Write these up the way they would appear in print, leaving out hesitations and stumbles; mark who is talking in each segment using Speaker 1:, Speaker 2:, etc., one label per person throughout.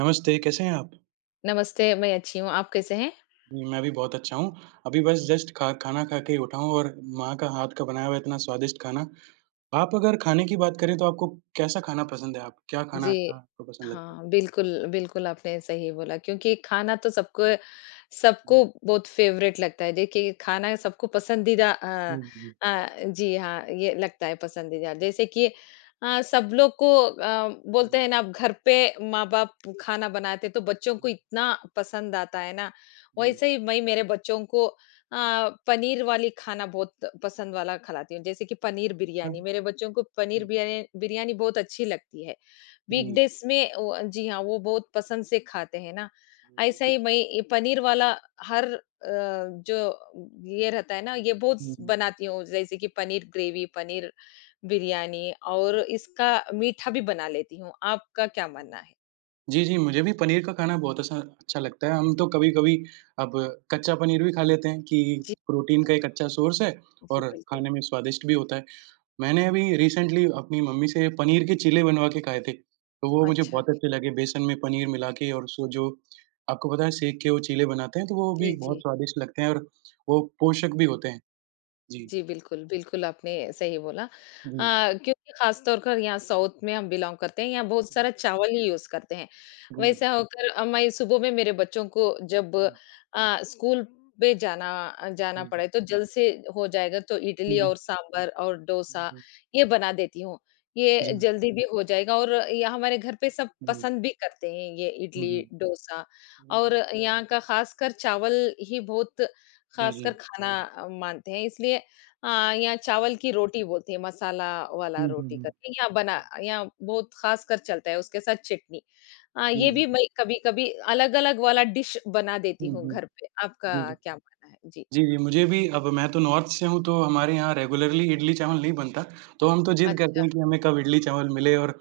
Speaker 1: नमस्ते, कैसे हैं आप?
Speaker 2: नमस्ते, मैं अच्छी हूँ, आप कैसे हैं?
Speaker 1: मैं भी बहुत अच्छा हूँ। अभी बस जस्ट खा खाना खा के ही उठा हूँ और माँ का हाथ का बनाया हुआ इतना स्वादिष्ट खाना। आप अगर खाने की बात करें तो आपको कैसा खाना पसंद है? आप क्या खाना
Speaker 2: जी।
Speaker 1: अच्छा आपको पसंद लगता है?
Speaker 2: हाँ, बिल्कुल, बिल्कुल आपने सही बोला क्योंकि खाना तो सबको
Speaker 1: जी, जी,
Speaker 2: सबको बहुत फ़ेवरेट लगता है। देखिए, खाना सबको
Speaker 1: जी, जी,
Speaker 2: अ, जी हाँ, ये लगता है पसंदीदा। जैसे कि सब लोग को बोलते
Speaker 1: जी,
Speaker 2: हैं ना अब घर पे माँ-बाप खाना बनाते हैं, तो बच्चों को
Speaker 1: जी,
Speaker 2: इतना पसंद आता है ना, वैसे ही मैं मेरे बच्चों को अ, पनीर वाली खाना बहुत पसंद वाला खिलाती हूँ। जैसे कि पनीर
Speaker 1: अच्छा।
Speaker 2: बिरयानी, मेरे बच्चों को पनीर
Speaker 1: जी,
Speaker 2: बिरयानी बहुत अच्छी लगती है।
Speaker 1: जी,
Speaker 2: वीकडेज़ में वो, जी हाँ, वो बहुत पसंद से खाते हैं ना।
Speaker 1: जी,
Speaker 2: ऐसा
Speaker 1: जी,
Speaker 2: ही मैं ये पनीर वाला हर अ, जो ये रहता है ना ये बहुत
Speaker 1: हुँ, हुँ।
Speaker 2: बनाती हूँ, जैसे कि पनीर ग्रेवी, पनीर बिरयानी और इसका मीठा भी बना लेती हूँ। आपका क्या मानना है?
Speaker 1: जी, जी, मुझे भी पनीर का खाना बहुत असा अच्छा लगता है। हम तो कभी-कभी अब कच्चा पनीर भी खा लेते हैं कि
Speaker 2: जी,
Speaker 1: प्रोटीन का एक अच्छा सोर्स है
Speaker 2: जी,
Speaker 1: और
Speaker 2: बिल्कुल।
Speaker 1: खाने में स्वादिष्ट भी होता है। मैंने अभी रिसेंटली अपनी मम्मी से पनीर के चीले बनवा के खाए थे, तो वो मुझे
Speaker 2: अच्छा।
Speaker 1: बहुत अच्छे लगे बेसन में पनीर मिला के और उसको जो आपको पता है सेक के वो चीले बनाते हैं, तो वो
Speaker 2: जी,
Speaker 1: भी बहुत
Speaker 2: जी।
Speaker 1: स्वादिष्ट लगते हैं और वो पोषक भी होते हैं। जी।
Speaker 2: जी, बिल्कुल, बिल्कुल आपने सही बोला।
Speaker 1: जी।
Speaker 2: क्योंकि ख़ास तौर पर यहाँ साउथ में हम बिलॉन्ग करते हैं, यहाँ बहुत सारा चावल ही यूज़ करते हैं।
Speaker 1: जी,
Speaker 2: वैसा होकर मैं सुबह में मेरे बच्चों को जब
Speaker 1: जी,
Speaker 2: स्कूल पे जाना जाना
Speaker 1: जी, जी।
Speaker 2: पड़े तो जल्द से हो जाएगा, तो
Speaker 1: हुँ,
Speaker 2: इडली और
Speaker 1: हुँ।
Speaker 2: सांभर और
Speaker 1: हुँ,
Speaker 2: डोसा
Speaker 1: हुँ।
Speaker 2: ये बना देती हूँ।
Speaker 1: जी,
Speaker 2: ये जल्दी भी हो जाएगा और ये हमारे घर पे सब
Speaker 1: जी।
Speaker 2: पसंद भी करते हैं ये
Speaker 1: हुँ,
Speaker 2: इडली,
Speaker 1: हुँ।
Speaker 2: डोसा और यहाँ का ख़ासकर चावल ही बहुत
Speaker 1: जी, जी।
Speaker 2: ख़ासकर खाना मानते हैं। इसलिए हाँ, यहाँ
Speaker 1: जी,
Speaker 2: चावल
Speaker 1: जी।
Speaker 2: की रोटी बोलते हैं, मसाला वाला
Speaker 1: हुँ, हुँ,
Speaker 2: रोटी
Speaker 1: हुँ।
Speaker 2: करके यहाँ बहुत खासकर चलता है, उसके साथ चटनी। हाँ,
Speaker 1: जी,
Speaker 2: ये भी
Speaker 1: जी।
Speaker 2: मैं कभी-कभी अलग-अलग वाला डिश बना देती
Speaker 1: हुँ,
Speaker 2: हूँ
Speaker 1: हुँ।
Speaker 2: घर पे। आपका
Speaker 1: जी, जी।
Speaker 2: क्या मानना है? जी,
Speaker 1: जी, जी, मुझे भी अब मैं तो नॉर्थ से हूँ, तो हमारे यहाँ रेगुलरली इडली-चावल नहीं बनता, तो हम तो जिद करते
Speaker 2: अच्छा।
Speaker 1: हैं कि हमें कब इडली-चावल मिले और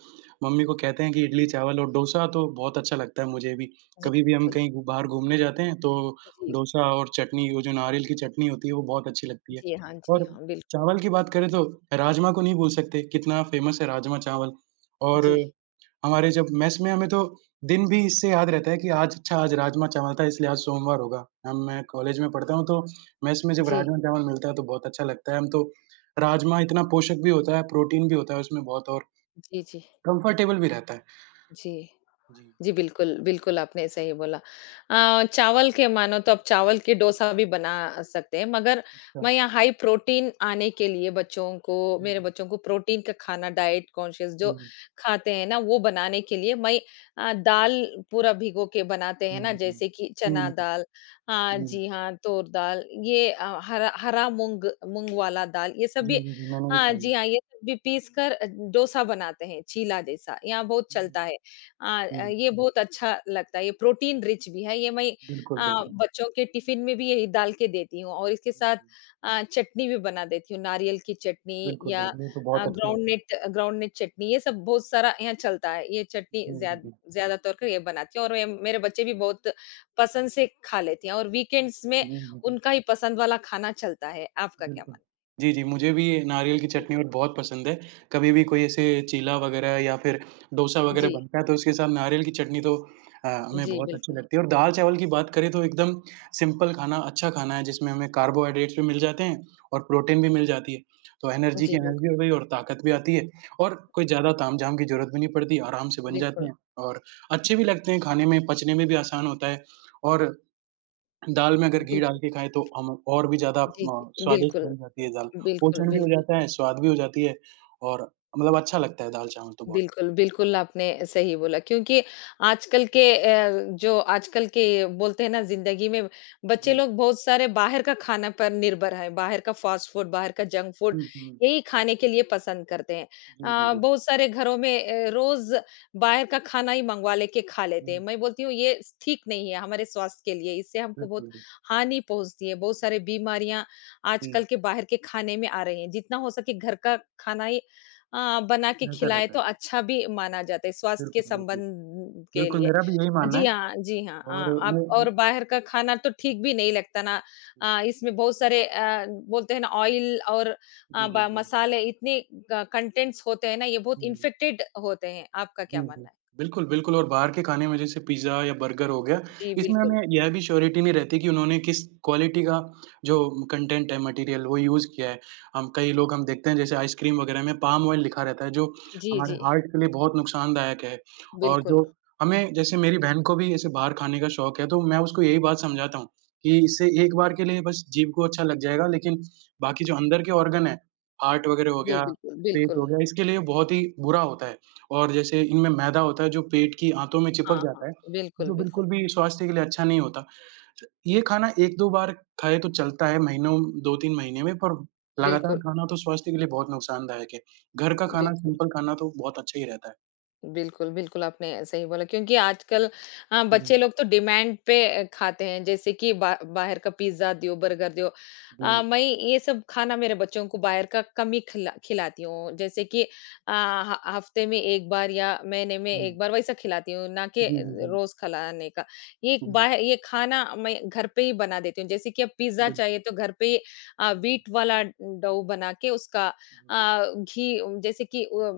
Speaker 1: मम्मी को कहते हैं कि इडली-चावल और डोसा तो बहुत अच्छा लगता है मुझे भी।
Speaker 2: जी,
Speaker 1: कभी भी हम
Speaker 2: बिल्कुल।
Speaker 1: कहीं घू बाहर घूमने जाते हैं, तो
Speaker 2: जी,
Speaker 1: डोसा और चटनी, वो जो नारियल की चटनी होती है, वो बहुत अच्छी लगती है।
Speaker 2: जी हाँ, जी
Speaker 1: और
Speaker 2: हाँ, बिल्कुल।
Speaker 1: चावल की बात करें तो राजमा को नहीं भूल सकते, कितना फ़ेमस है राजमा-चावल और
Speaker 2: जी,
Speaker 1: हमारे जब मेस में हमें तो दिन भी इससे याद रहता है कि आज अच्छा आज राजमा-चावल था इसलिए आज सोमवार होगा। हम मैं कॉलेज में पढ़ता हूँ तो मेस में जब
Speaker 2: जी,
Speaker 1: राजमा-चावल मिलता है तो बहुत अच्छा लगता है। हम तो राजमा इतना पोषक भी होता है, प्रोटीन भी होता है उसमें बहुत और
Speaker 2: जी, जी,
Speaker 1: कंफर्टेबल भी रहता है।
Speaker 2: जी।
Speaker 1: जी।
Speaker 2: जी, बिल्कुल, बिल्कुल, आपने सही बोला। चावल के मानो तो अब चावल के डोसा भी बना सकते हैं, मगर
Speaker 1: अच्छा।
Speaker 2: मैं यहाँ हाई प्रोटीन आने के लिए बच्चों को
Speaker 1: जी,
Speaker 2: मेरे
Speaker 1: जी।
Speaker 2: बच्चों को प्रोटीन का खाना डाइट कॉन्शियस जो
Speaker 1: जी,
Speaker 2: खाते हैं ना, वो बनाने के लिए मैं दाल पूरा भिगो के बनाते
Speaker 1: जी,
Speaker 2: हैं ना,
Speaker 1: जी, जी।
Speaker 2: जैसे कि
Speaker 1: जी,
Speaker 2: चना
Speaker 1: जी,
Speaker 2: दाल, हाँ
Speaker 1: जी।
Speaker 2: जी, हाँ, तूर दाल, ये हरा हरा मूँग मूँग वाला दाल, ये सब
Speaker 1: जी,
Speaker 2: भी,
Speaker 1: जी, जी, मैंने भी
Speaker 2: हाँ
Speaker 1: खाई है।
Speaker 2: जी, हाँ, ये सब भी पीस कर डोसा बनाते हैं, चीला जैसा, यहाँ बहुत चलता है। अ
Speaker 1: हुँ, जी,
Speaker 2: ये बहुत अच्छा लगता है, ये प्रोटीन रिच भी है, ये मैं
Speaker 1: बिल्कुल, बिल्कुल।
Speaker 2: बच्चों के टिफ़िन में भी यही डाल के देती हूँ और इसके
Speaker 1: जी,
Speaker 2: साथ
Speaker 1: जी।
Speaker 2: चटनी भी बना देती हूँ, नारियल की चटनी
Speaker 1: बिल्कुल,
Speaker 2: या
Speaker 1: बिल्कुल, ये तो बहुत अच्छी होती है।
Speaker 2: ग्राउंडनट ग्राउंडनट चटनी, ये सब बहुत सारा यहाँ चलता है, ये चटनी
Speaker 1: जी, जी, जी।
Speaker 2: ज़्यादा तौर पे ये बनाती हूँ और ये मेरे बच्चे भी बहुत पसंद से खा लेते हैं और वीकेंड्स में
Speaker 1: जी, जी, जी।
Speaker 2: उनका ही पसंद वाला खाना चलता है, आपका क्या
Speaker 1: बिल्कुल।
Speaker 2: मानना
Speaker 1: जी, जी, मुझे भी ये नारियल की
Speaker 2: है?
Speaker 1: चटनी और बहुत पसंद है। कभी भी कोई ऐसे चीला वगैरह या फिर डोसा वगैरह
Speaker 2: जी,
Speaker 1: बनता है, तो उसके साथ नारियल की चटनी तो हमें
Speaker 2: जी,
Speaker 1: बहुत अच्छी
Speaker 2: बिल्कुल।
Speaker 1: लगती है और दाल-चावल की बात करें तो एकदम सिंपल खाना अच्छा खाना है, जिसमें हमें कार्बोहाइड्रेट्स भी मिल जाते हैं और प्रोटीन भी मिल जाती है। तो एनर्जी की
Speaker 2: जी,
Speaker 1: एनर्जी
Speaker 2: बिल्कुल,
Speaker 1: हो गई और ताकत भी आती है और कोई ज़्यादा ताम-झाम की ज़रूरत भी नहीं पड़ती, आराम से बन जाते
Speaker 2: बिल्कुल,
Speaker 1: हैं और अच्छे भी लगते हैं खाने में, पचने में भी आसान होता है और दाल में अगर घी डाल
Speaker 2: बिल्कुल।
Speaker 1: के खाएँ तो हम और भी ज़्यादा
Speaker 2: जी,
Speaker 1: म
Speaker 2: जी,
Speaker 1: स्वादिष्ट
Speaker 2: बिल्कुल,
Speaker 1: बन जाती है दाल।
Speaker 2: बिल्कुल,
Speaker 1: पोषण भी हो
Speaker 2: बिल्कुल।
Speaker 1: जाता है, स्वाद भी हो जाती है और मतलब अच्छा लगता है दाल-चावल तो बहुत।
Speaker 2: बिल्कुल, बिल्कुल आपने सही बोला क्योंकि जो आजकल के बोलते हैं ना ज़िंदगी में बच्चे
Speaker 1: जी।
Speaker 2: लोग बहुत सारे बाहर का खाना पर निर्भर है, बाहर का
Speaker 1: हुँ।
Speaker 2: फ़ास्ट फ़ूड, बाहर का जंक फ़ूड
Speaker 1: हुँ, हुँ।
Speaker 2: यही खाने के लिए पसंद करते हैं।
Speaker 1: जी, जी, जी।
Speaker 2: बहुत सारे घरों में रोज़ बाहर का खाना ही मंगवा लेके खा लेते हैं।
Speaker 1: हुँ,
Speaker 2: मैं बोलती हूँ ये ठीक नहीं है हमारे स्वास्थ्य के लिए, इससे हमको बहुत
Speaker 1: बिल्कुल, बिल्कुल।
Speaker 2: हानि पहुँचती है, बहुत सारी बीमारियाँ
Speaker 1: जी,
Speaker 2: आजकल के बाहर के खाने में आ रही हैं। जितना हो सके घर का खाना ही बना के
Speaker 1: बेहतर
Speaker 2: खिलाएँ
Speaker 1: रहता
Speaker 2: तो
Speaker 1: है।
Speaker 2: अच्छा भी माना जाता है स्वास्थ्य के
Speaker 1: बिल्कुल, बिल्कुल।
Speaker 2: संबंध के
Speaker 1: बिल्कुल,
Speaker 2: लिए।
Speaker 1: मेरा भी यही मानना
Speaker 2: जी
Speaker 1: है
Speaker 2: हाँ, जी हाँ।
Speaker 1: और
Speaker 2: आप
Speaker 1: मैं
Speaker 2: और बाहर का खाना तो ठीक भी नहीं लगता ना।
Speaker 1: जी,
Speaker 2: इसमें बहुत सारे बोलते हैं ना ऑयल और अ,
Speaker 1: जी, जी।
Speaker 2: ब मसाले इतने क कंटेंट्स होते हैं ना, ये बहुत
Speaker 1: हुँ।
Speaker 2: इन्फेक्टेड होते हैं। आपका क्या
Speaker 1: जी, जी।
Speaker 2: मानना है?
Speaker 1: बिल्कुल, बिल्कुल और बाहर के खाने में जैसे पिज़्ज़ा या बर्गर हो गया,
Speaker 2: जी,
Speaker 1: इसमें
Speaker 2: बिल्कुल।
Speaker 1: हमें यह भी श्योरिटी नहीं रहती कि उन्होंने किस क्वालिटी का जो कंटेंट है मटेरियल वो यूज़ किया है। हम कई लोग हम देखते हैं जैसे आइसक्रीम वगैरह में पाम ऑयल लिखा रहता है जो
Speaker 2: जी,
Speaker 1: हमारे
Speaker 2: जी।
Speaker 1: हार्ट के लिए बहुत नुकसानदायक है। और
Speaker 2: बिल्कुल।
Speaker 1: जो हमें जैसे मेरी बहन को भी ऐसे बाहर खाने का शौक है तो मैं उसको यही बात समझाता हूँ कि इससे एक बार के लिए बस जीभ को अच्छा लग जाएगा लेकिन बाकी जो अंदर के ऑर्गन है, हार्ट वगैरह हो
Speaker 2: जी,
Speaker 1: गया,
Speaker 2: बिल्कुल,
Speaker 1: पेट हो
Speaker 2: बिल्कुल।
Speaker 1: गया, इसके लिए बहुत ही बुरा होता है। और जैसे इनमें मैदा होता है जो पेट की आंतों में चिपक
Speaker 2: हाँ, हाँ।
Speaker 1: जाता है,
Speaker 2: बिल्कुल,
Speaker 1: जो
Speaker 2: बिल्कुल।
Speaker 1: बिल्कुल भी स्वास्थ्य के लिए अच्छा नहीं होता। तो ये खाना 1-2 बार खाए तो चलता है महीनों 2-3 महीने में पर लगातार
Speaker 2: बिल्कुल,
Speaker 1: खाना तो स्वास्थ्य के लिए बहुत नुकसानदायक है। घर का खाना,
Speaker 2: बिल्कुल।
Speaker 1: सिंपल खाना तो बहुत अच्छा ही रहता है।
Speaker 2: बिल्कुल, बिल्कुल, आपने सही बोला क्योंकि आजकल हाँ,
Speaker 1: जी,
Speaker 2: बच्चे लोग तो डिमांड पे खाते हैं जैसे कि बा बाहर का पिज़्ज़ा दो, बर्गर दो।
Speaker 1: जी।
Speaker 2: मैं ये सब खाना मेरे बच्चों को बाहर का कम ही खिलाती हूँ। जैसे कि अ, ह हफ्ते में 1 बार या महीने में
Speaker 1: हुँ।
Speaker 2: 1 बार वैसा खिलाती हूँ, ना कि
Speaker 1: जी, जी, जी।
Speaker 2: रोज़ खिलाने का।
Speaker 1: जी,
Speaker 2: ये खाना मैं घर पे ही बना देती हूँ। जैसे कि अब पिज़्ज़ा
Speaker 1: बिल्कुल।
Speaker 2: चाहिए तो घर पे ही
Speaker 1: जी, जी।
Speaker 2: व्हीट वाला डो बना के उसका
Speaker 1: जी, जी।
Speaker 2: अ, घी उम, जैसे कि अ,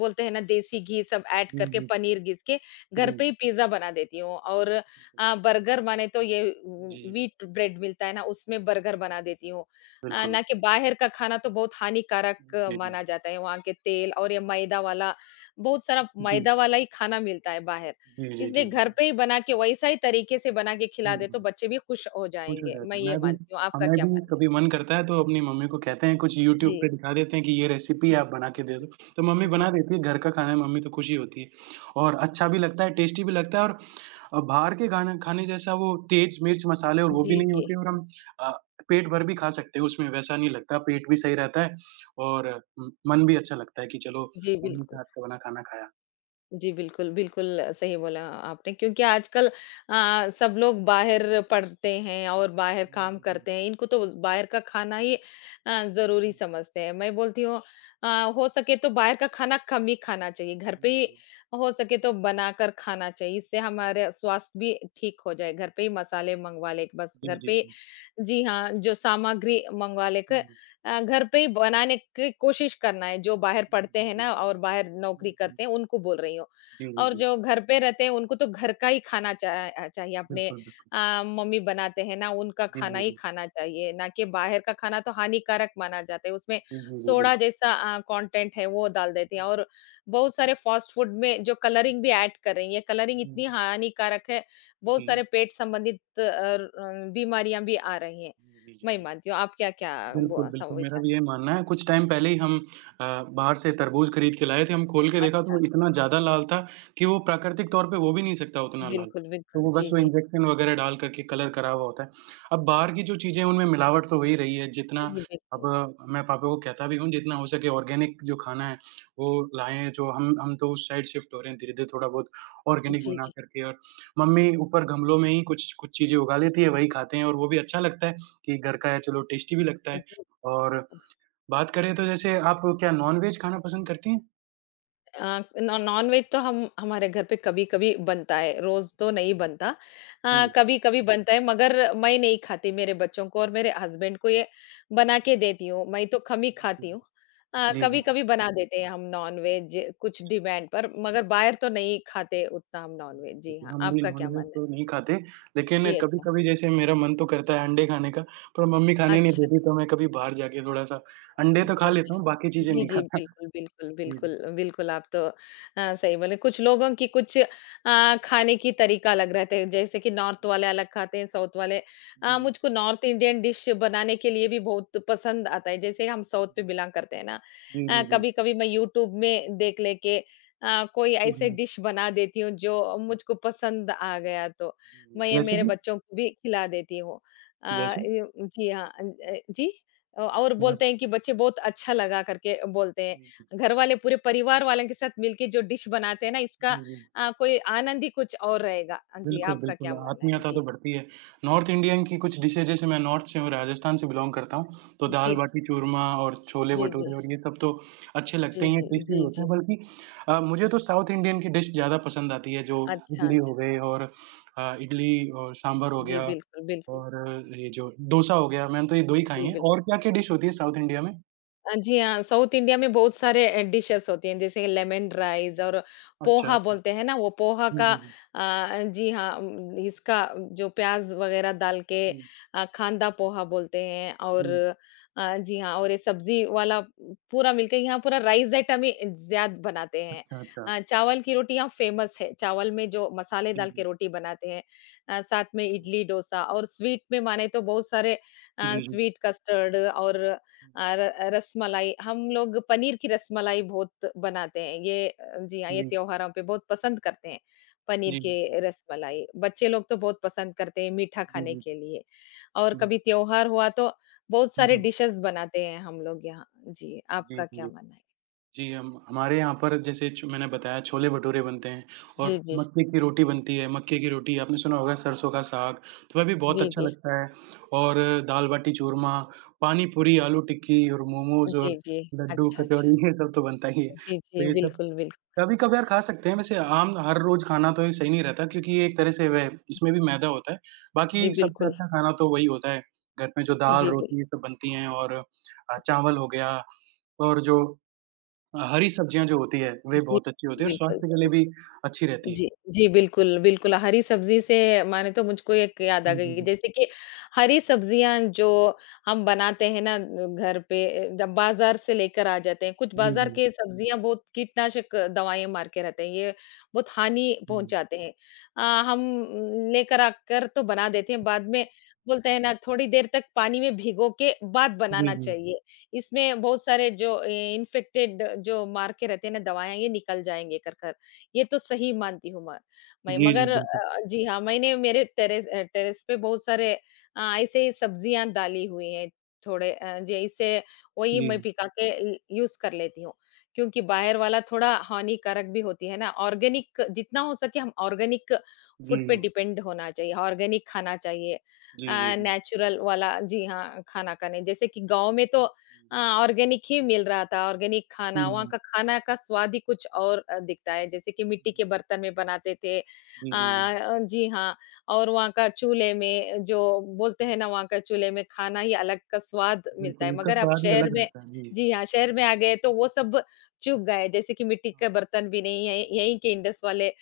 Speaker 2: बोलते हैं ना, देसी घी सब ऐड
Speaker 1: जी,
Speaker 2: करके,
Speaker 1: जी।
Speaker 2: पनीर घिस के, घर पे
Speaker 1: जी।
Speaker 2: ही पिज़्ज़ा बना देती हूँ और बर्गर बने तो ये व्हीट ब्रेड मिलता है ना, उसमें बर्गर बना देती हूँ।
Speaker 1: बिल्कुल।
Speaker 2: ना कि बाहर का खाना तो बहुत
Speaker 1: जी।
Speaker 2: हानिकारक
Speaker 1: जी, बिल्कुल। जी, जी।
Speaker 2: माना जाता है, वहाँ के तेल और ये मैदा वाला, बहुत सारा
Speaker 1: जी।
Speaker 2: मैदा वाला ही खाना मिलता है बाहर।
Speaker 1: जी, जी,
Speaker 2: इसलिए
Speaker 1: जी।
Speaker 2: घर पे ही बना के वैसा ही तरीके से बना के
Speaker 1: जी,
Speaker 2: खिला दे तो
Speaker 1: जी।
Speaker 2: बच्चे भी खुश हो
Speaker 1: खुश हो
Speaker 2: जाएँगे, मैं
Speaker 1: जाते हैं।
Speaker 2: ये
Speaker 1: मैं भी
Speaker 2: मानती हूँ। आपका
Speaker 1: हमें
Speaker 2: क्या
Speaker 1: भी
Speaker 2: मानना है?
Speaker 1: कभी मन करता है तो अपनी मम्मी को कहते हैं कुछ यूट्यूब
Speaker 2: जी,
Speaker 1: पे दिखा देते हैं कि ये रेसिपी
Speaker 2: जी,
Speaker 1: आप बना के दे दो। तो मम्मी
Speaker 2: जी, जी।
Speaker 1: बना देती है, घर का खाना है, मम्मी तो खुश ही होती है और अच्छा भी लगता है, टेस्टी भी लगता है और बाहर के खाना खाने जैसा वो तेज मिर्च मसाले और वो भी नहीं
Speaker 2: जी,
Speaker 1: होते और हम अ, पेट भर भी खा सकते हैं उसमें वैसा नहीं लगता, पेट भी सही रहता है और मन भी अच्छा लगता है कि चलो
Speaker 2: जी,
Speaker 1: मम्मी के
Speaker 2: बिल्कुल।
Speaker 1: हाथ का बना खाना खाया।
Speaker 2: जी, बिल्कुल, बिल्कुल सही बोला आपने क्योंकि आजकल सब लोग बाहर पढ़ते हैं और बाहर
Speaker 1: हुँ,
Speaker 2: काम
Speaker 1: जी, जी।
Speaker 2: करते हैं। इनको तो बाहर का खाना ही ज़रूरी समझते हैं। मैं बोलती हूँ अ, हो सके तो बाहर का खाना कम ही खाना चाहिए। घर पे ही हो सके तो बनाकर खाना चाहिए। इससे
Speaker 1: हुँ,
Speaker 2: हमारा स्वास्थ्य भी ठीक हो जाए। घर पे ही मसाले मँगवा ले, बस
Speaker 1: जी,
Speaker 2: घर
Speaker 1: जी,
Speaker 2: पे,
Speaker 1: हुँ।
Speaker 2: जी हाँ, जो सामग्री मँगवा लेकर घर पे ही बनाने की कोशिश करना है, जो बाहर
Speaker 1: जी,
Speaker 2: पढ़ते
Speaker 1: जी,
Speaker 2: हैं
Speaker 1: जी।
Speaker 2: ना
Speaker 1: हुँ,
Speaker 2: और बाहर नौकरी
Speaker 1: हुँ, जी, जी। हुँ, हुँ।
Speaker 2: करते हैं, उनको बोल रही हूँ।
Speaker 1: जी, जी,
Speaker 2: और
Speaker 1: जी।
Speaker 2: जो घर पे रहते हैं, उनको तो घर का ही खाना चाहिए, अपने
Speaker 1: बिल्कुल, बिल्कुल।
Speaker 2: मम्मी बनाते हैं ना, उनका
Speaker 1: जी,
Speaker 2: खाना
Speaker 1: जी,
Speaker 2: ही
Speaker 1: जी।
Speaker 2: खाना चाहिए, ना कि बाहर का खाना तो हानिकारक माना जाता है, उसमें
Speaker 1: जी, जी, जी,
Speaker 2: सोडा
Speaker 1: बिल्कुल।
Speaker 2: जैसा कंटेंट है, वो डाल देते हैं और बहुत सारे फास्ट फूड में जो कलरिंग भी ऐड कर रही है, कलरिंग इतनी
Speaker 1: जी,
Speaker 2: हानिकारक है,
Speaker 1: जी,
Speaker 2: बहुत
Speaker 1: जी, जी,
Speaker 2: सारे पेट संबंधित बीमारियाँ भी आ रही हैं।
Speaker 1: जी, जी, जी,
Speaker 2: मैं
Speaker 1: जी।
Speaker 2: मानती हूँ, आपका क्या क्या वो
Speaker 1: बिल्कुल,
Speaker 2: स
Speaker 1: बिल्कुल, मेरा
Speaker 2: विचार
Speaker 1: भी
Speaker 2: है?
Speaker 1: यही मानना है। कुछ टाइम पहले ही हम बाहर से तरबूज खरीद के लाए थे। हम खोल के देखा तो
Speaker 2: अच्छा,
Speaker 1: वो इतना ज़्यादा लाल था कि वो प्राकृतिक तौर पे हो भी नहीं सकता उतना लाल।
Speaker 2: बिल्कुल,
Speaker 1: तो
Speaker 2: बिल्कुल।
Speaker 1: वो बस
Speaker 2: जी,
Speaker 1: वो
Speaker 2: जी।
Speaker 1: इंजेक्शन वगैरह डाल कर के कलर करा हुआ होता है। अब बाहर की जो चीज़ें हैं, उनमें मिलावट तो हो ही रही है। जितना
Speaker 2: जी,
Speaker 1: अब
Speaker 2: बिल्कुल।
Speaker 1: मैं पापा को कहता भी हूँ, जितना हो सके ऑर्गेनिक जो खाना है, वो लाएँ जो हम तो उस साइड शिफ्ट हो रहे हैं धीरे-धीरे थोड़ा बहुत ऑर्गेनिक
Speaker 2: जी,
Speaker 1: बना
Speaker 2: जी।
Speaker 1: कर के और मम्मी ऊपर गमलों में ही कुछ कुछ चीज़ें उगा लेती है, वही खाते हैं और वो भी अच्छा लगता है। कि घर का है चलो टेस्टी भी लगता है
Speaker 2: जी।
Speaker 1: और बात करें तो जैसे आप क्या नॉन-वेज खाना पसंद करती हैं?
Speaker 2: अ, नॉ नॉन-वेज तो हम हमारे घर पे कभी-कभी बनता है, रोज़ तो नहीं बनता।
Speaker 1: जी,
Speaker 2: कभी-कभी बनता है, मगर मैं नहीं खाती, मेरे बच्चों को और मेरे हस्बैंड को ये बना के देती हूँ, मैं तो कम ही
Speaker 1: जी, जी, जी।
Speaker 2: खाती हूँ।
Speaker 1: जी, जी, जी।
Speaker 2: कभी-कभी बना देते हैं हम नॉन-वेज कुछ
Speaker 1: अच्छा।
Speaker 2: डिमांड पर, मगर बाहर तो नहीं खाते उतना हम
Speaker 1: जी,
Speaker 2: नॉन-वेज।
Speaker 1: जी,
Speaker 2: जी
Speaker 1: जी।
Speaker 2: हाँ,
Speaker 1: हम भी
Speaker 2: आपका क्या
Speaker 1: नॉन-वेज
Speaker 2: मानना है?
Speaker 1: तो नहीं खाते, लेकिन
Speaker 2: जी, अच्छा।
Speaker 1: कभी-कभी जैसे मेरा मन तो करता है अंडे खाने का, पर मम्मी खाने नहीं
Speaker 2: अच्छा।
Speaker 1: देती तो मैं कभी बाहर जाके थोड़ा-सा अंडे तो
Speaker 2: ओके,
Speaker 1: खा लेता
Speaker 2: अच्छा।
Speaker 1: हूँ, बाकी चीज़ें
Speaker 2: जी,
Speaker 1: नहीं
Speaker 2: जी,
Speaker 1: खाता।
Speaker 2: बिल्कुल, बिल्कुल,
Speaker 1: जी,
Speaker 2: बिल्कुल,
Speaker 1: जी,
Speaker 2: बिल्कुल, आप तो सही बोले। कुछ लोगों की कुछ खाने की तरीका अलग रहते हैं, जैसे कि नॉर्थ वाले अलग खाते हैं, साउथ वाले
Speaker 1: जी, जी,
Speaker 2: मुझको नॉर्थ इंडियन डिश बनाने के लिए भी बहुत पसंद आता है, जैसे हम साउथ पे
Speaker 1: जी, जी,
Speaker 2: बिलॉन्ग करते हैं ना,
Speaker 1: जी, जी, जी, जी,
Speaker 2: कभी-कभी मैं यूट्यूब में देख लेके कोई
Speaker 1: जी, जी,
Speaker 2: ऐसे
Speaker 1: जी।
Speaker 2: डिश बना देती हूँ, जो मुझको पसंद आ गया, तो मैं ये
Speaker 1: जैसे
Speaker 2: मेरे
Speaker 1: कि?
Speaker 2: बच्चों को भी खिला देती हूँ। अ,
Speaker 1: जैसे?
Speaker 2: इ जी हाँ, जी? और
Speaker 1: मतलब
Speaker 2: बोलते हैं कि बच्चे बहुत अच्छा लगा करके बोलते
Speaker 1: जी, जी,
Speaker 2: हैं। घर वाले पूरे परिवार वालों के साथ मिलके जो डिश बनाते हैं ना, इसका
Speaker 1: जी, जी।
Speaker 2: कोई आनंद ही कुछ और रहेगा। जी,
Speaker 1: बिल्कुल,
Speaker 2: आपका
Speaker 1: बिल्कुल,
Speaker 2: क्या मानना है?
Speaker 1: आत्मीयता तो
Speaker 2: जी।
Speaker 1: बढ़ती है। नॉर्थ इंडियन की कुछ डिशेज़ जैसे मैं नॉर्थ से हूँ, राजस्थान से बिलॉन्ग करता हूँ, तो
Speaker 2: जी,
Speaker 1: दाल-बाटी चूरमा और
Speaker 2: जी, जी।
Speaker 1: छोले-भटूरे और ये सब तो अच्छे
Speaker 2: जी,
Speaker 1: लगते ही हैं,
Speaker 2: जी,
Speaker 1: टेस्टी भी
Speaker 2: जी,
Speaker 1: होते
Speaker 2: जी।
Speaker 1: हैं। बल्कि मुझे तो साउथ इंडियन की डिश ज़्यादा पसंद आती है, जो
Speaker 2: अच्छा,
Speaker 1: इडली हो
Speaker 2: अच्छा।
Speaker 1: गई और इडली और सांभर हो
Speaker 2: जी,
Speaker 1: गया
Speaker 2: बिल्कुल, बिल्कुल।
Speaker 1: और ये जो डोसा हो गया, मैंने तो ये 2 ही खाई
Speaker 2: जी,
Speaker 1: हैं।
Speaker 2: बिल्कुल।
Speaker 1: और क्या-क्या डिश होती है साउथ इंडिया में?
Speaker 2: जी हाँ, साउथ इंडिया में बहुत सारे डिशेज़ होती हैं, जैसे लेमन राइस और
Speaker 1: अच्छा,
Speaker 2: पोहा
Speaker 1: अच्छा।
Speaker 2: बोलते हैं ना, वो पोहा
Speaker 1: जी,
Speaker 2: का
Speaker 1: जी, जी।
Speaker 2: जी हाँ, इसका जो प्याज़ वग़ैरह डाल के
Speaker 1: हुँ, हुँ।
Speaker 2: कांदा पोहा बोलते हैं और जी हाँ, और ये सब्ज़ी वाला पूरा मिलके, यहाँ पूरा राइस आइटम ही ज़्यादा बनाते हैं।
Speaker 1: अच्छा, अच्छा।
Speaker 2: चावल की रोटी यहाँ फ़ेमस है, चावल में जो मसाले
Speaker 1: जी,
Speaker 2: डाल के
Speaker 1: जी,
Speaker 2: रोटी बनाते हैं। साथ में
Speaker 1: जी।
Speaker 2: इडली, डोसा और स्वीट में माने तो बहुत सारे
Speaker 1: जी, जी।
Speaker 2: स्वीट कस्टर्ड और अ, र रसमलाई, हम लोग पनीर की रसमलाई बहुत बनाते हैं। ये जी हाँ, ये
Speaker 1: जी, जी।
Speaker 2: त्योहारों पे बहुत पसंद करते हैं, पनीर
Speaker 1: जी,
Speaker 2: के रसमलाई। बच्चे लोग तो बहुत पसंद करते हैं मीठा
Speaker 1: जी।
Speaker 2: खाने
Speaker 1: जी
Speaker 2: के लिए और
Speaker 1: बिल
Speaker 2: कभी त्योहार हुआ तो बहुत सारे
Speaker 1: हुँ।
Speaker 2: डिशेज़ बनाते हैं हम लोग यहाँ। जी,
Speaker 1: जी,
Speaker 2: आपका क्या
Speaker 1: जी।
Speaker 2: मानना है?
Speaker 1: जी, हम हमारे यहाँ पर जैसे च मैंने बताया छोले-भटूरे बनते हैं और
Speaker 2: जी, जी।
Speaker 1: मक्के की रोटी बनती है। मक्के की रोटी आपने सुना होगा सरसों का साग, तो वह भी बहुत
Speaker 2: जी,
Speaker 1: अच्छा
Speaker 2: जी।
Speaker 1: लगता है और दाल-बाटी चूरमा, पानी-पूरी, आलू टिक्की और मोमोज़
Speaker 2: जी,
Speaker 1: और
Speaker 2: जी।
Speaker 1: लड्डू,
Speaker 2: अच्छा, अच्छा।
Speaker 1: कचौड़ी ये सब तो बनता ही है।
Speaker 2: जी,
Speaker 1: तो
Speaker 2: जी।
Speaker 1: ये सब
Speaker 2: बिल्कुल, बिल्कुल।
Speaker 1: कभी कभार खा सकते हैं, वैसे आम हर रोज़ खाना तो ये सही नहीं रहता क्योंकि ये एक तरह से वह इसमें भी मैदा होता है।
Speaker 2: जी,
Speaker 1: बाकी सबसे
Speaker 2: बिल्कुल।
Speaker 1: अच्छा खाना तो वही होता है, घर में जो
Speaker 2: जी,
Speaker 1: दाल-रोटी ये सब बनती हैं और चावल हो गया और जो हरी सब्जियाँ जो होती है, वे
Speaker 2: जी,
Speaker 1: बहुत अच्छी होती है और स्वास्थ्य के लिए
Speaker 2: बिल्कुल।
Speaker 1: भी अच्छी रहती है।
Speaker 2: जी, जी, बिल्कुल, बिल्कुल, हरी सब्ज़ी से माने तो मुझको एक याद आ गई, जैसे कि हरी सब्ज़ियाँ जो हम बनाते हैं ना घर पे, जब बाज़ार से लेकर आ जाते हैं, कुछ
Speaker 1: जी, जी,
Speaker 2: बाज़ार
Speaker 1: जी।
Speaker 2: के सब्ज़ियाँ बहुत कीटनाशक दवाएँ मार के रहते हैं, ये बहुत हानि पहुँचाते हैं। अ, हम लेकर आकर तो बना देते हैं, बाद में बोलते हैं ना थोड़ी देर तक पानी में भिगो के बाद
Speaker 1: जी, जी, जी।
Speaker 2: बनाना
Speaker 1: जी, जी।
Speaker 2: चाहिए, इसमें बहुत सारे जो ए इन्फेक्टेड जो मार के रहते हैं ना दवाएँ, ये निकल जाएँगे कर कर। ये तो सही मानती हूँ मैं
Speaker 1: जी, जी,
Speaker 2: मगर
Speaker 1: बिल्कुल।
Speaker 2: जी हाँ, मैंने मेरे टेरेस पे बहुत सारे ऐसे ही सब्जियां डाली हुई हैं, जैसे वही
Speaker 1: जी।
Speaker 2: मैं पिका के यूज कर लेती हूँ, क्योंकि बाहर वाला थोड़ा हानिकारक भी होती है ना, ऑर्गेनिक जितना हो सके हम ऑर्गेनिक
Speaker 1: जी,
Speaker 2: फूड
Speaker 1: जी,
Speaker 2: पे
Speaker 1: जी।
Speaker 2: डिपेंड होना चाहिए, ऑर्गेनिक खाना चाहिए,
Speaker 1: जी, जी।
Speaker 2: नेचुरल वाला, जी हाँ, खाना खाने जैसे कि गांव में तो अ, ऑर्गेनिक ही मिल रहा था, ऑर्गेनिक खाना, वहाँ
Speaker 1: हुँ।
Speaker 2: का खाना का स्वाद ही कुछ और दिखता है, जैसे कि मिट्टी के बर्तन में बनाते थे।
Speaker 1: जी, जी, जी।
Speaker 2: जी हाँ, और वहाँ का चूल्हे में जो बोलते हैं ना, वहाँ का चूल्हे में खाना ही अलग का स्वाद मिलता
Speaker 1: बिल्कुल,
Speaker 2: है,
Speaker 1: इनका
Speaker 2: मगर अब
Speaker 1: स्वाद ही
Speaker 2: शहर
Speaker 1: अलग
Speaker 2: में,
Speaker 1: रहता है। जी।
Speaker 2: जी हाँ, शहर में आ गए तो वो सब चूक गए, जैसे कि मिट्टी का
Speaker 1: हाँ।
Speaker 2: बर्तन भी नहीं है, यहीं के इंडस वाले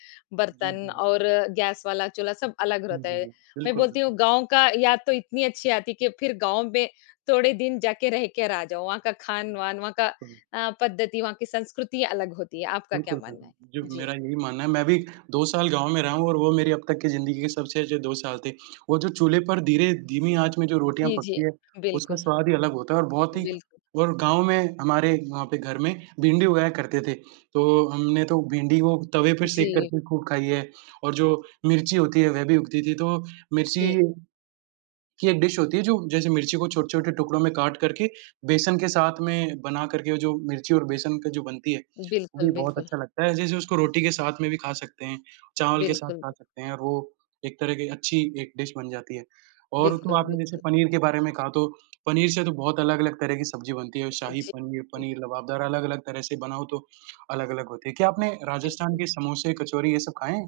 Speaker 1: जी, जी।
Speaker 2: बर्तन
Speaker 1: जी।
Speaker 2: और गैस वाला चूल्हा सब अलग
Speaker 1: जी,
Speaker 2: रहता
Speaker 1: जी,
Speaker 2: है।
Speaker 1: जी।
Speaker 2: मैं
Speaker 1: बिल्कुल,
Speaker 2: बोलती हूँ
Speaker 1: बिल्कुल।
Speaker 2: गाँव का याद तो इतनी अच्छी आती है कि फिर गाँव में थोड़े दिन जाके रह कर आ जाओ, वहाँ का
Speaker 1: हुँ, हुँ,
Speaker 2: खान-वान,
Speaker 1: हुँ।
Speaker 2: वहाँ का
Speaker 1: बिल्कुल।
Speaker 2: पद्धति, वहाँ की संस्कृति अलग होती
Speaker 1: हुँ।
Speaker 2: है। आपका क्या
Speaker 1: बिल्कुल,
Speaker 2: मानना
Speaker 1: बिल्कुल।
Speaker 2: है?
Speaker 1: जी,
Speaker 2: जी।
Speaker 1: मेरा यही मानना है। मैं भी 2 साल गाँव में रहा हूँ और वो मेरी अब तक की ज़िंदगी के सबसे अच्छे 2 साल थे। वो जो चूल्हे पर धीरे धीमी आँच में जो रोटियाँ
Speaker 2: जी, जी।
Speaker 1: पकती है, उसका
Speaker 2: बिल्कुल,
Speaker 1: स्वाद ही अलग होता है और बहुत ही
Speaker 2: बिल्कुल।
Speaker 1: और गाँव में हमारे वहाँ पे घर में भिंडी उगाया करते थे। तो हमने तो भिंडी को तवे पे सेक
Speaker 2: जी,
Speaker 1: करके खूब खाई है और जो मिर्ची होती है वह भी उगती थी। तो मिर्ची
Speaker 2: जी।
Speaker 1: कि एक डिश होती है जो जैसे मिर्ची को छोटे-छोटे टुकड़ों में काट करके बेसन के साथ में बना करके वो जो मिर्ची और बेसन का जो बनती है, वो
Speaker 2: बिल्कुल,
Speaker 1: भी बहुत
Speaker 2: बिल्कुल।
Speaker 1: अच्छा लगता है। जैसे उसको रोटी के साथ में भी खा सकते हैं, चावल के साथ
Speaker 2: बिल्कुल,
Speaker 1: खा सकते हैं और वो एक तरह की अच्छी एक डिश बन जाती है। और तो
Speaker 2: बिल्कुल,
Speaker 1: आपने जैसे
Speaker 2: बिल्कुल।
Speaker 1: पनीर के बारे में कहा तो पनीर से तो बहुत अलग-अलग तरह की सब्ज़ी बनती है, शाही
Speaker 2: जी,
Speaker 1: पनीर, पनीर लबाबदार अलग-अलग तरह से बनाओ तो अलग-अलग होती है। क्या आपने राजस्थान
Speaker 2: बिल्कुल।
Speaker 1: के समोसे, कचौरी ये सब खाए हैं?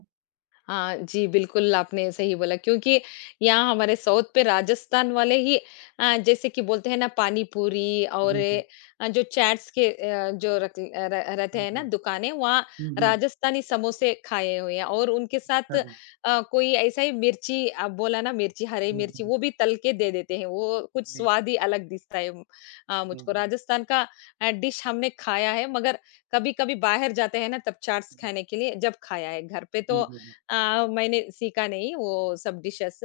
Speaker 2: हाँ, जी, बिल्कुल आपने सही बोला क्योंकि यहाँ हमारे साउथ पे राजस्थान वाले ही जैसे कि बोलते हैं ना पानी पूरी और
Speaker 1: जी, जी।
Speaker 2: जो चैट्स के अ, जो रख अ, र रहते
Speaker 1: जी,
Speaker 2: हैं
Speaker 1: जी।
Speaker 2: ना दुकानें, वहाँ
Speaker 1: हुँ, हुँ।
Speaker 2: राजस्थानी समोसे खाए हुए हैं और उनके साथ
Speaker 1: हाँ जी।
Speaker 2: कोई ऐसा ही मिर्ची आप बोला ना, मिर्ची, हरी
Speaker 1: जी,
Speaker 2: मिर्ची
Speaker 1: जी।
Speaker 2: वो भी तल के दे देते हैं, वो कुछ
Speaker 1: जी,
Speaker 2: स्वाद ही अलग दिखता है,
Speaker 1: जी,
Speaker 2: मुझको
Speaker 1: जी।
Speaker 2: राजस्थान का डिश हमने खाया है, मगर कभी-कभी बाहर जाते हैं ना तब चाट्स
Speaker 1: हुँ,
Speaker 2: खाने के लिए जब खाया है, घर पे तो
Speaker 1: जी, जी, जी।
Speaker 2: मैंने सीखा नहीं वो सब डिशेस।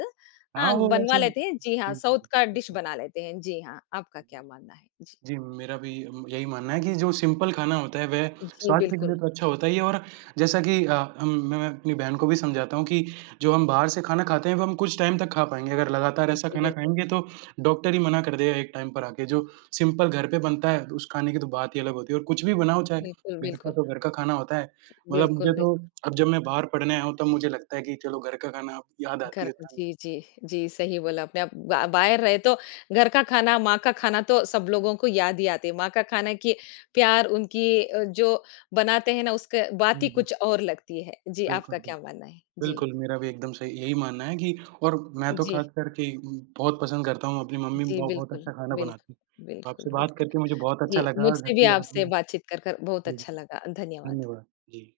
Speaker 1: हाँ,
Speaker 2: हाँ,
Speaker 1: वो
Speaker 2: बनवा
Speaker 1: वैसे जी,
Speaker 2: लेते हैं। जी हाँ,
Speaker 1: जी,
Speaker 2: साउथ
Speaker 1: जी,
Speaker 2: का डिश
Speaker 1: बिल्कुल।
Speaker 2: बना लेते हैं। जी हाँ, आपका क्या मानना है? जी,
Speaker 1: जी, मेरा भी यही मानना है कि जो सिंपल खाना होता है वह
Speaker 2: जी,
Speaker 1: स्वास्थ्य के लिए
Speaker 2: बिल्कुल।
Speaker 1: तो अच्छा होता ही है और जैसा कि हम मैं अपनी बहन को भी समझाता हूँ कि जो हम बाहर से खाना खाते हैं वो हम कुछ टाइम तक खा पाएँगे, अगर लगातार ऐसा
Speaker 2: जी,
Speaker 1: खाना
Speaker 2: बिल्कुल,
Speaker 1: खाएँगे तो डॉक्टर ही मना कर देगा एक टाइम पर आके, जो सिंपल घर पे बनता है उस खाने की तो बात ही अलग होती है और कुछ भी बनाओ चाहे
Speaker 2: बिल्कुल,
Speaker 1: घर का
Speaker 2: बिल्कुल।
Speaker 1: तो घर का खाना होता है। मतलब मुझे
Speaker 2: बिल्कुल,
Speaker 1: तो
Speaker 2: बिल्कुल।
Speaker 1: अब जब मैं बाहर पढ़ने आया हूँ तब मुझे लगता है कि चलो घर का खाना अब याद आती
Speaker 2: घर
Speaker 1: है खाने की।
Speaker 2: जी, जी, जी, सही बोला आपने। आप बा बाहर रहे तो घर का खाना, माँ का खाना तो सब लोगों
Speaker 1: जी,
Speaker 2: को याद ही आती है। माँ का खाना की प्यार उनकी जो बनाते हैं ना उसका बात ही
Speaker 1: जी, जी।
Speaker 2: कुछ और लगती है। जी,
Speaker 1: बिल्कुल,
Speaker 2: आपका क्या
Speaker 1: बिल्कुल।
Speaker 2: मानना है? जी,
Speaker 1: बिल्कुल, मेरा भी एकदम सही यही मानना है कि और मैं तो
Speaker 2: जी,
Speaker 1: ख़ासकर कि बहुत पसंद करता हूँ, अपनी मम्मी
Speaker 2: जी,
Speaker 1: ब बहुत
Speaker 2: बिल्कुल,
Speaker 1: अच्छा खाना बनाती है।
Speaker 2: बिल्कुल, बिल्कुल,
Speaker 1: आपसे बात
Speaker 2: बिल्कुल।
Speaker 1: करके मुझे बहुत
Speaker 2: जी,
Speaker 1: अच्छा लगा,
Speaker 2: मुझसे
Speaker 1: घर
Speaker 2: भी
Speaker 1: की याद
Speaker 2: आपसे
Speaker 1: भी आ
Speaker 2: बातचीत कर बहुत
Speaker 1: जी,
Speaker 2: अच्छा
Speaker 1: जी,
Speaker 2: लगा। धन्यवाद।
Speaker 1: धन्यवाद। जी।